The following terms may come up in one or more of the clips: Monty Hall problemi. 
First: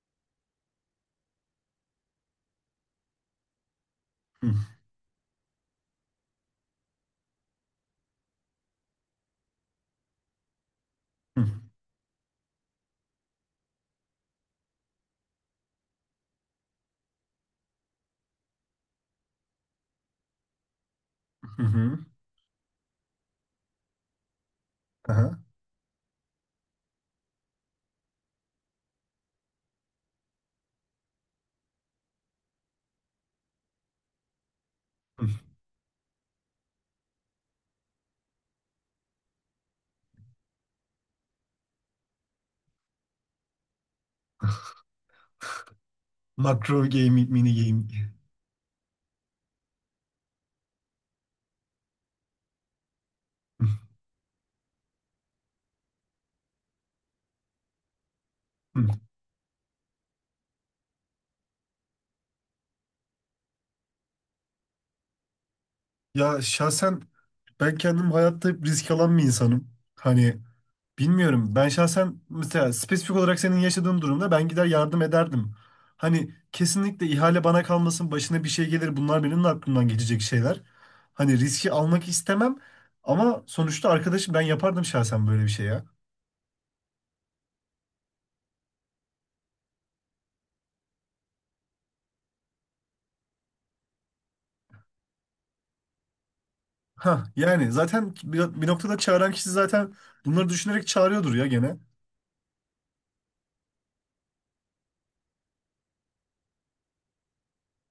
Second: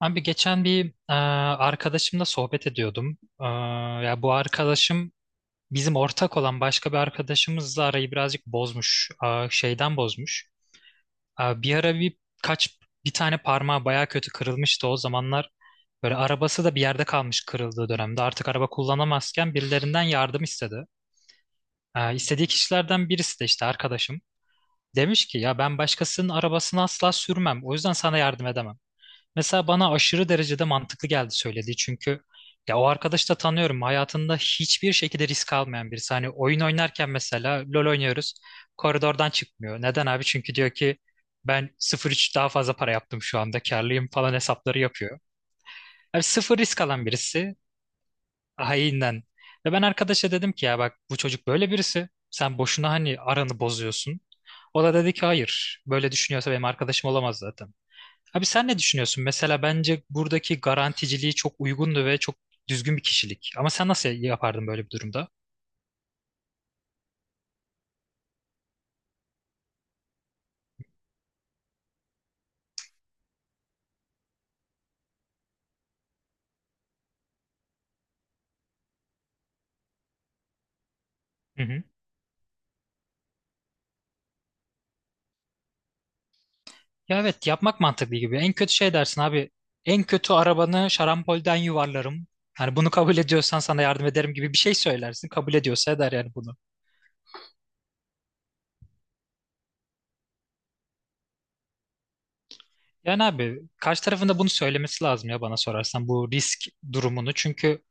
Abi geçen bir arkadaşımla sohbet ediyordum. Ya bu Hı arkadaşım bizim ortak olan başka bir arkadaşımızla arayı birazcık bozmuş. Şeyden bozmuş. hı Bir ara kaç bir tane parmağı baya kötü kırılmıştı o zamanlar. Böyle arabası da bir yerde kalmış kırıldığı dönemde. Artık araba kullanamazken birilerinden yardım istedi. hı hı. E, istediği kişilerden birisi de işte arkadaşım. Demiş ki Aha. ya ben başkasının arabasını asla sürmem. O yüzden sana yardım edemem. Mesela bana aşırı derecede mantıklı geldi söylediği, çünkü ya o arkadaşı da tanıyorum. Hayatında hiçbir Hı. şekilde risk almayan birisi. Hani oyun oynarken mesela LoL oynuyoruz. Koridordan çıkmıyor. Neden abi? Çünkü diyor ki ben 0,3 daha fazla para yaptım şu anda. Karlıyım falan hesapları yapıyor. Abi sıfır risk Makro alan gaming, mini birisi. gaming. Haininden. Ve ben arkadaşa dedim ki ya bak bu çocuk böyle birisi. Sen boşuna hani aranı Hı bozuyorsun. O da dedi ki hayır. Böyle düşünüyorsa benim arkadaşım olamaz zaten. Abi sen ne hı. düşünüyorsun? Mesela bence buradaki garanticiliği çok uygundu ve çok düzgün bir kişilik. Ama sen nasıl yapardın böyle bir durumda? Ya şahsen ben kendim hayatta hep risk alan bir insanım. Hani bilmiyorum ben şahsen mesela spesifik olarak senin yaşadığın durumda ben gider yardım ederdim. Hani kesinlikle ihale bana kalmasın başına bir şey gelir bunlar benim de aklımdan geçecek şeyler. Hani Hı riski hı. almak istemem ama sonuçta arkadaşım ben yapardım şahsen böyle bir şey ya. Ya evet, yapmak mantıklı gibi. En kötü şey dersin abi. En kötü arabanı şarampolden yuvarlarım. Hani bunu kabul ediyorsan sana yardım ederim gibi bir şey söylersin. Kabul ediyorsa eder yani bunu. Ha yani zaten bir noktada çağıran kişi zaten bunları düşünerek çağırıyordur ya gene. Yani abi karşı tarafında bunu söylemesi lazım, ya bana sorarsan bu risk durumunu. Çünkü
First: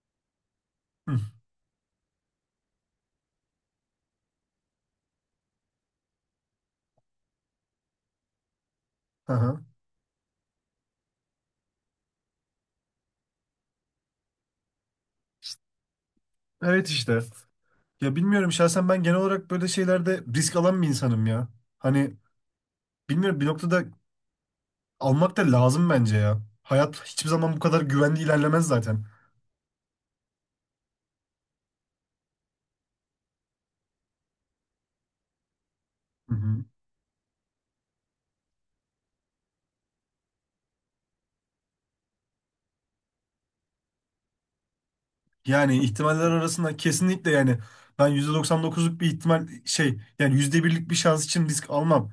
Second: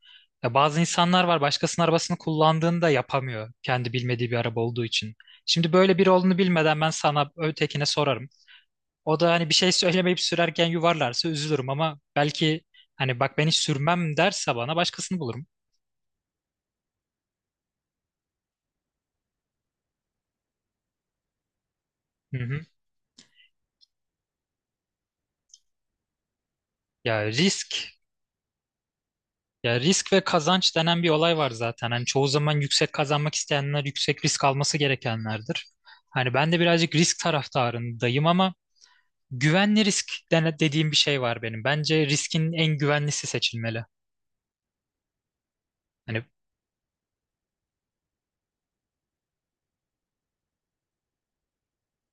ya bazı Hı. insanlar var, başkasının arabasını kullandığında yapamıyor kendi bilmediği bir araba olduğu için. Şimdi böyle biri olduğunu bilmeden ben sana ötekine sorarım. O da hani bir Aha. şey söylemeyip sürerken yuvarlarsa üzülürüm, ama belki hani bak ben hiç sürmem derse bana başkasını bulurum. Evet işte. Ya bilmiyorum şahsen ben genel olarak böyle şeylerde risk alan bir insanım ya. Hani Hı hı. bilmiyorum bir noktada almak da lazım bence ya. Hayat Ya hiçbir zaman bu kadar risk güvenli ilerlemez zaten. Ya risk ve kazanç denen bir olay var zaten. Hani çoğu zaman yüksek kazanmak isteyenler yüksek risk alması gerekenlerdir. Hani Hı ben de hı. birazcık risk taraftarındayım, ama güvenli risk dediğim bir şey var benim. Bence riskin en güvenlisi seçilmeli. Yani Hani ihtimaller arasında kesinlikle yani ben %99'luk bir ihtimal şey yani yüzde birlik bir şans için risk almam.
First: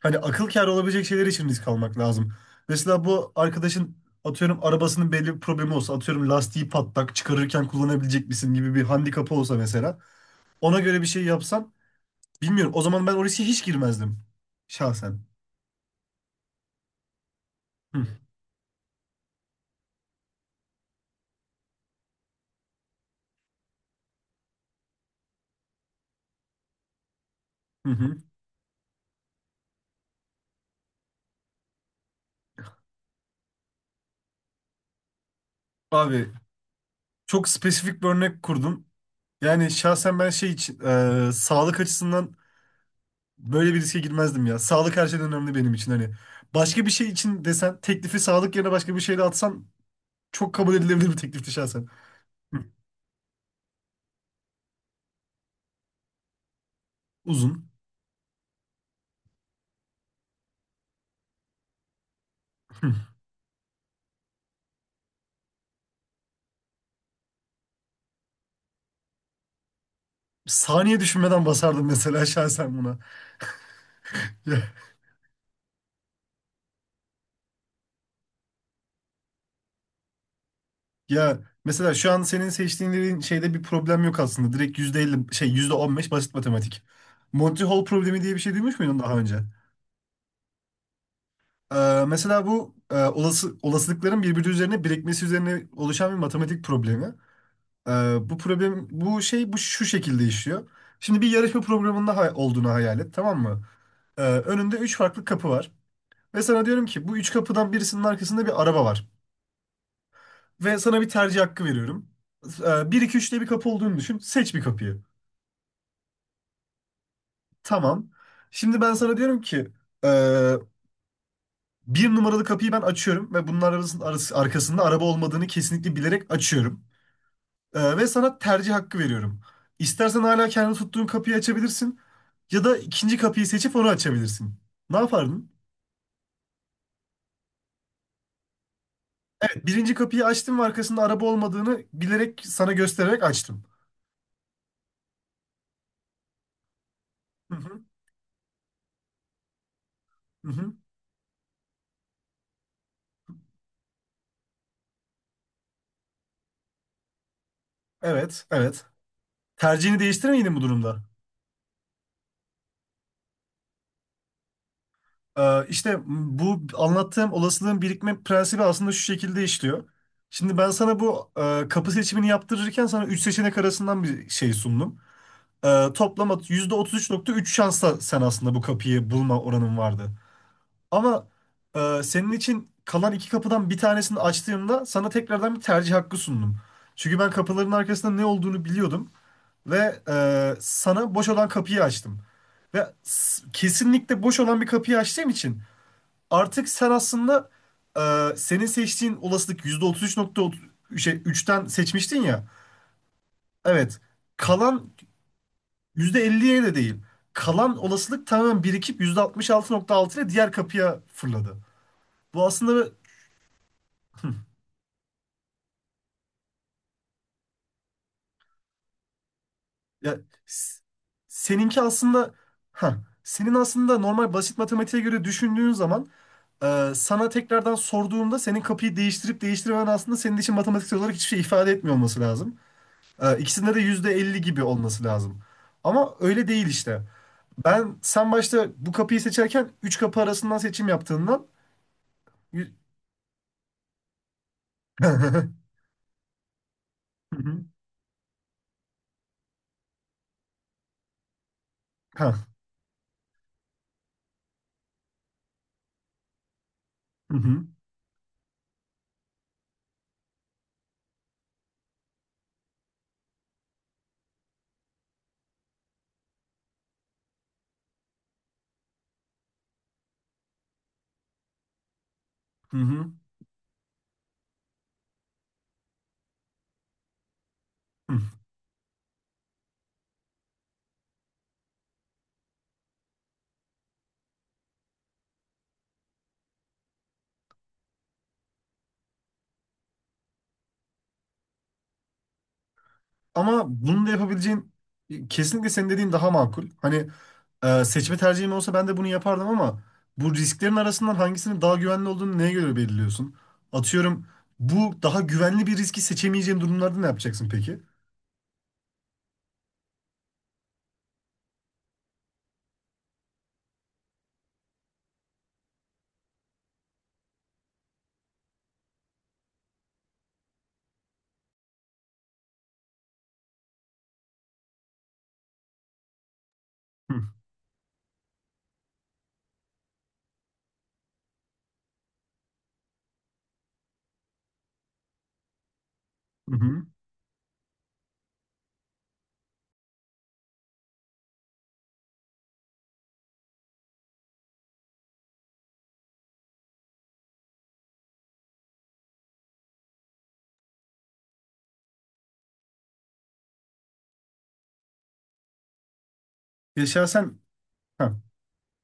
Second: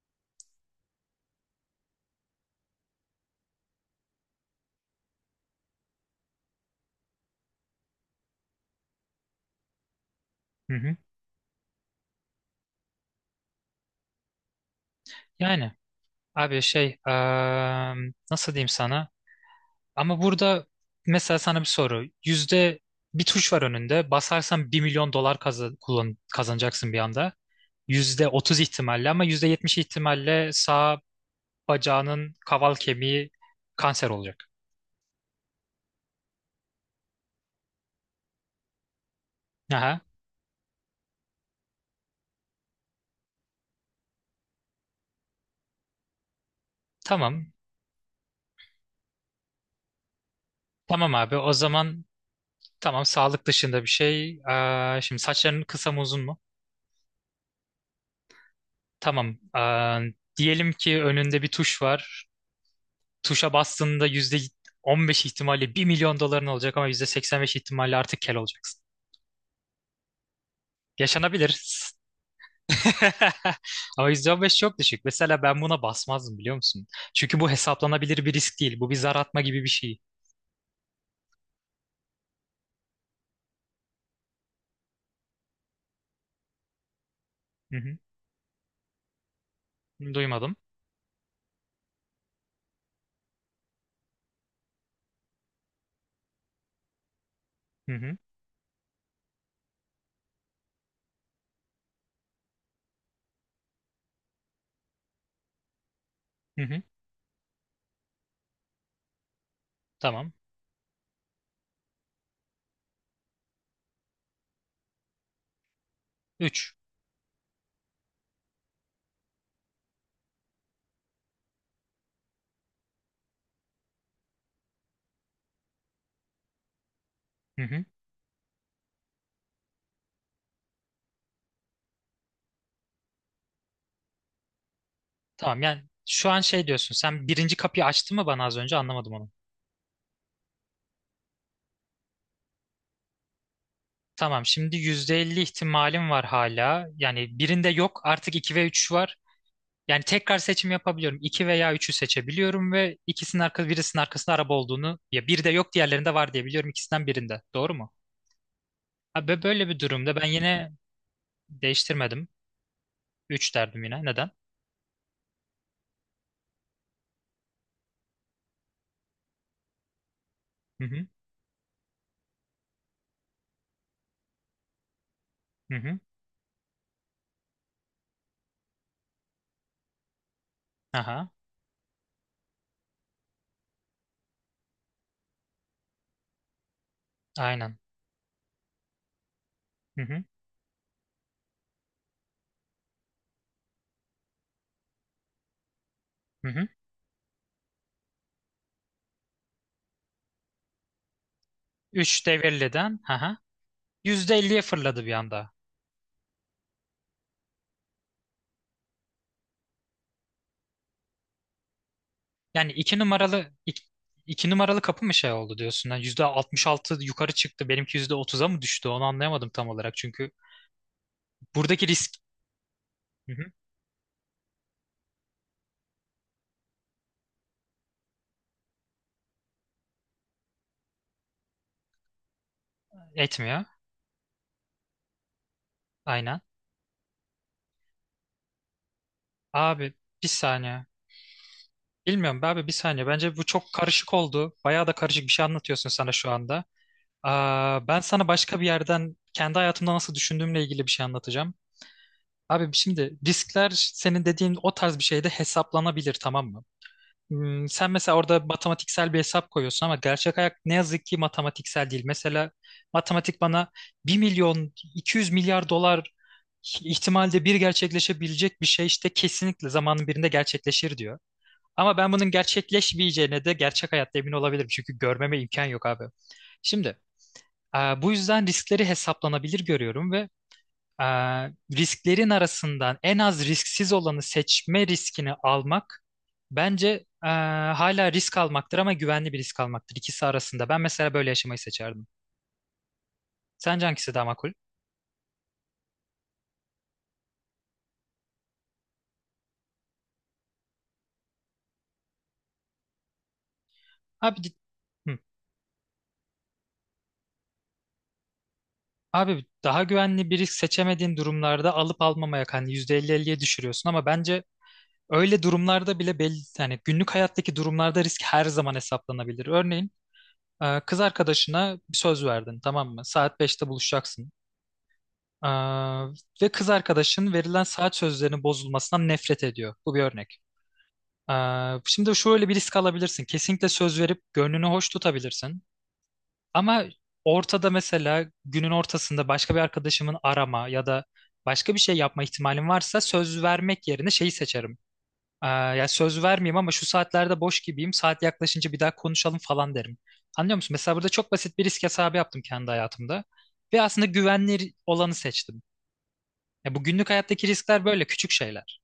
Hani akıl kârı olabilecek şeyler için risk almak lazım. Mesela bu arkadaşın atıyorum arabasının belli bir problemi olsa atıyorum lastiği patlak çıkarırken kullanabilecek misin gibi bir handikapı olsa mesela hı ona hı. göre bir şey yapsan bilmiyorum o zaman ben o riske hiç girmezdim şahsen. Yani abi şey, Hı, nasıl diyeyim sana? Ama burada mesela sana bir soru. Yüzde bir tuş var önünde. Basarsan $1.000.000 kazanacaksın bir anda. hı hı. %30 ihtimalle, ama %70 ihtimalle sağa bacağının kaval kemiği kanser olacak. Abi çok spesifik bir örnek kurdum. Yani Aha, şahsen ben şey için sağlık açısından böyle bir riske girmezdim ya. Sağlık her şeyden önemli benim için. Hani başka bir şey için tamam. desen teklifi sağlık yerine başka bir şeyle atsan çok kabul edilebilir Tamam bir abi, teklifti o şahsen. zaman Hı. tamam, sağlık dışında bir şey. Aa, şimdi saçların kısa mı, uzun mu? Uzun. Tamam. Aa, diyelim ki önünde bir tuş var. Hı. Tuşa bastığında %15 ihtimalle bir milyon doların olacak, ama %85 ihtimalle artık kel olacaksın. Saniye düşünmeden basardım Yaşanabilir. mesela şahsen buna. Ama %15 Ya, çok düşük. Mesela ben buna basmazdım, biliyor musun? Çünkü bu hesaplanabilir bir risk değil. Bu bir zar atma gibi bir şey. ya, mesela şu an senin seçtiğin şeyde bir problem yok aslında. Direkt %50 şey %15 basit matematik. Monty Hı Hall problemi diye bir şey duymuş muydun daha önce? hı. Duymadım. Mesela bu olasılıkların birbiri üzerine birikmesi üzerine oluşan bir matematik problemi. Hı hı. Bu problem bu şey bu Şu şekilde işliyor. Şimdi bir yarışma programında olduğunu hayal et, tamam mı? Önünde üç farklı kapı var. Ve Hı sana hı. diyorum ki bu üç kapıdan birisinin arkasında bir araba var. Tamam. Ve sana bir tercih hakkı veriyorum. 1, 2, 3 diye bir kapı olduğunu düşün. Seç bir kapıyı. Üç. Tamam. Şimdi ben sana diyorum ki ee, bir numaralı kapıyı ben açıyorum ve bunun arkasında araba olmadığını kesinlikle bilerek açıyorum. Hı hı. Ve sana tercih hakkı veriyorum. İstersen hala kendi tuttuğun kapıyı açabilirsin ya da ikinci kapıyı seçip onu açabilirsin. Ne yapardın? Tamam yani, şu an şey diyorsun, sen birinci kapıyı açtın mı, bana az önce anlamadım onu. Evet, birinci kapıyı açtım ve arkasında araba olmadığını bilerek sana göstererek açtım. Tamam, şimdi %50 ihtimalim var hala. Yani Hı birinde hı, yok artık, 2 ve 3 var. Yani tekrar hı seçim hı. yapabiliyorum. İki veya üçü seçebiliyorum ve ikisinin arka, birisinin arkasında araba olduğunu, ya biri de yok diğerlerinde var diye biliyorum ikisinden birinde. Doğru mu? Evet, evet. Abi böyle bir Tercihini durumda ben değiştirir miydin bu yine durumda? değiştirmedim. Üç derdim yine. Neden? İşte bu anlattığım olasılığın birikme prensibi aslında şu şekilde işliyor. Şimdi ben Hı sana hı. Kapı seçimini yaptırırken sana üç seçenek arasından bir şey sundum. Hı Ee, hı. toplam at- %33,3 şansla sen aslında bu kapıyı bulma oranın vardı. Ama Aha. Senin için kalan iki kapıdan bir tanesini açtığımda sana tekrardan bir tercih hakkı sundum. Çünkü ben kapıların Aynen. arkasında ne olduğunu biliyordum ve Hı hı. Sana boş olan kapıyı açtım. Ve kesinlikle boş olan bir kapıyı açtığım için Hı artık hı. sen aslında senin seçtiğin olasılık %33,3'ten seçmiştin 3 ya. devirliden. Aha. Evet. %50'ye Kalan fırladı bir anda. %50'ye de değil. Kalan olasılık tamamen birikip %66,6 ile diğer kapıya fırladı. Bu Yani aslında... iki numaralı iki, Hı. iki numaralı kapı mı şey oldu diyorsun? Yani %66 yukarı çıktı. Benimki %30'a mı düştü? Onu anlayamadım tam olarak. ya Çünkü s- seninki buradaki risk. aslında ha Hı hı. senin aslında normal basit matematiğe göre düşündüğün zaman sana tekrardan sorduğumda senin kapıyı değiştirip değiştirmemen aslında senin için matematiksel olarak hiçbir şey ifade etmiyor olması lazım. E, Etmiyor. ikisinde de %50 gibi olması lazım. Ama Aynen. öyle değil işte. Ben sen başta bu kapıyı seçerken Abi 3 kapı bir arasından saniye. seçim yaptığından... Bilmiyorum be abi, bir saniye. Bence bu çok karışık oldu. Bayağı da karışık bir şey anlatıyorsun sana şu anda. Aa, ben sana başka bir yerden kendi hayatımda nasıl düşündüğümle ilgili bir şey anlatacağım. Ha. Abi şimdi riskler senin dediğin o tarz bir şeyde hesaplanabilir, tamam mı? Hı hı. Sen mesela orada matematiksel bir hesap koyuyorsun, ama gerçek hayat ne yazık ki matematiksel değil. Mesela matematik bana bir milyon 200 milyar dolar ihtimalde bir gerçekleşebilecek bir şey işte kesinlikle zamanın birinde gerçekleşir diyor. Ama ben bunun Hı hı. gerçekleşmeyeceğine de gerçek hayatta emin olabilirim. Çünkü görmeme imkan yok abi. Şimdi bu Hı. yüzden riskleri hesaplanabilir görüyorum ve ee, risklerin arasından en az risksiz olanı seçme riskini almak bence e, hala risk almaktır, ama güvenli bir risk almaktır ikisi arasında. Ben mesela böyle yaşamayı seçerdim. Ama Sence bunu da hangisi daha makul? yapabileceğin kesinlikle senin dediğin daha makul. Hani seçme tercihim olsa ben de bunu yapardım ama bu risklerin arasından hangisinin daha güvenli olduğunu neye göre belirliyorsun? Atıyorum Abi, bu hı. daha güvenli bir riski seçemeyeceğin durumlarda ne yapacaksın peki? Abi daha güvenli bir risk seçemediğin durumlarda alıp almamaya hani %50-50'ye düşürüyorsun, ama bence öyle durumlarda bile belli hani günlük hayattaki durumlarda risk her zaman hesaplanabilir. Örneğin kız arkadaşına bir söz verdin, tamam mı? Saat beşte buluşacaksın. Ee, ve kız Hı arkadaşın verilen saat sözlerinin bozulmasından nefret ediyor. Bu bir örnek. Şimdi şöyle bir risk alabilirsin. Kesinlikle söz verip gönlünü hoş tutabilirsin. hı. Ama Hı. ortada mesela günün ortasında başka bir arkadaşımın arama ya da başka bir şey yapma ihtimalim varsa söz vermek yerine şeyi seçerim. Ya söz vermeyeyim, ama şu saatlerde boş gibiyim. Saat yaklaşınca bir daha konuşalım falan derim. Anlıyor musun? Mesela burada çok basit bir risk hesabı yaptım kendi hayatımda. Ve aslında güvenli olanı seçtim. Ya bu günlük hayattaki riskler böyle küçük şeyler.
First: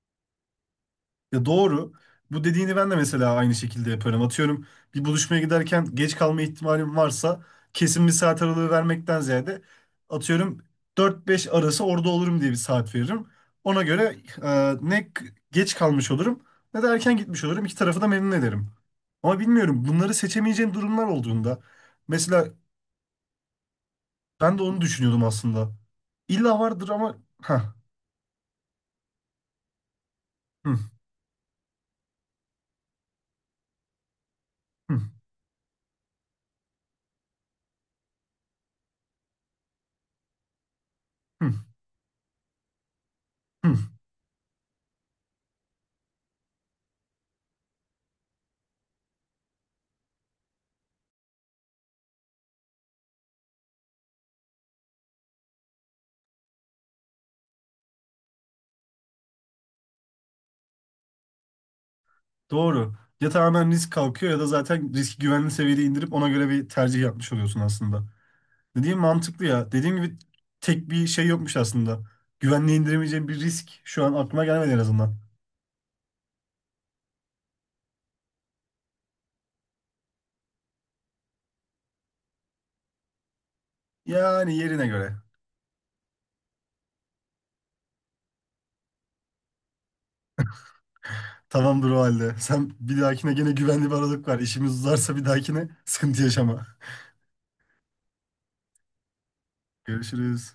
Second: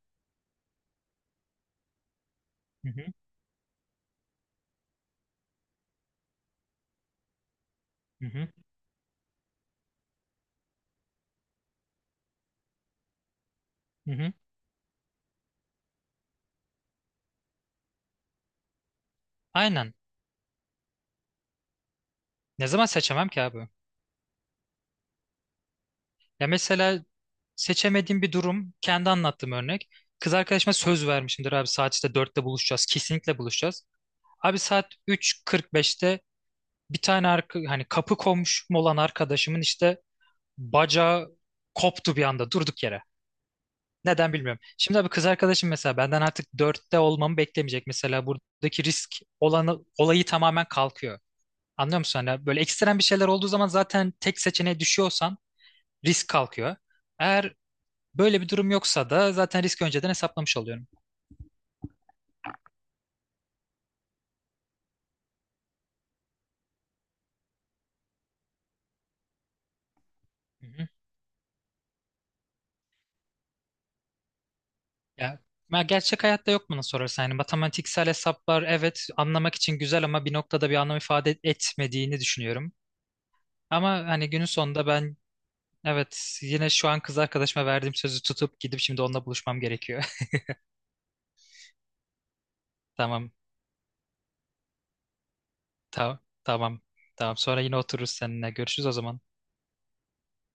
Ya doğru. Bu dediğini Hı ben de hı, mesela aynı şekilde yaparım. Atıyorum bir buluşmaya giderken geç kalma ihtimalim varsa kesin bir hı saat hı, aralığı vermekten ziyade atıyorum dört beş arası orada olurum diye bir saat veririm. Ona hı göre hı. e, ne k- geç kalmış olurum ne de erken gitmiş olurum. İki tarafı da memnun ederim. Ama bilmiyorum Aynen. bunları seçemeyeceğim durumlar olduğunda. Mesela Ne zaman seçemem ki abi? ben de onu düşünüyordum aslında. Ya İlla vardır mesela ama... Hah. seçemediğim bir durum, kendi anlattığım örnek. Kız arkadaşıma Hı, söz vermişimdir abi, saat işte dörtte buluşacağız. Kesinlikle buluşacağız. Abi saat hı, üç kırk beşte bir tane hani kapı komşum olan arkadaşımın işte bacağı hı, koptu bir anda, durduk yere. hı. Neden bilmiyorum. Şimdi abi kız arkadaşım mesela benden artık dörtte olmamı beklemeyecek. Mesela buradaki risk olanı, olayı tamamen kalkıyor. Anlıyor musun? Hani böyle ekstrem bir şeyler olduğu zaman zaten tek seçeneğe düşüyorsan risk kalkıyor. Eğer böyle bir durum yoksa da zaten risk önceden hesaplamış oluyorum. Doğru. Ya tamamen risk kalkıyor ya da zaten riski güvenli seviyede indirip ona göre bir tercih yapmış oluyorsun aslında. Dediğim mantıklı ya. Dediğim gibi Hı hı. tek bir şey yokmuş aslında. Güvenli indiremeyeceğim bir risk şu an aklıma gelmedi en azından. Ya, ya gerçek hayatta yok bana sorarsan. Yani matematiksel hesaplar, evet, anlamak için güzel, ama bir noktada bir anlam ifade etmediğini düşünüyorum. Ama hani günün Yani yerine sonunda göre. ben evet, yine şu an kız arkadaşıma verdiğim sözü tutup gidip şimdi onunla buluşmam gerekiyor. Tamamdır o halde. Sen bir Tamam, dahakine gene güvenli bir aralık var. İşimiz uzarsa bir dahakine tamam, sıkıntı yaşama. tamam, tamam. Sonra yine otururuz seninle. Görüşürüz o zaman. Görüşürüz.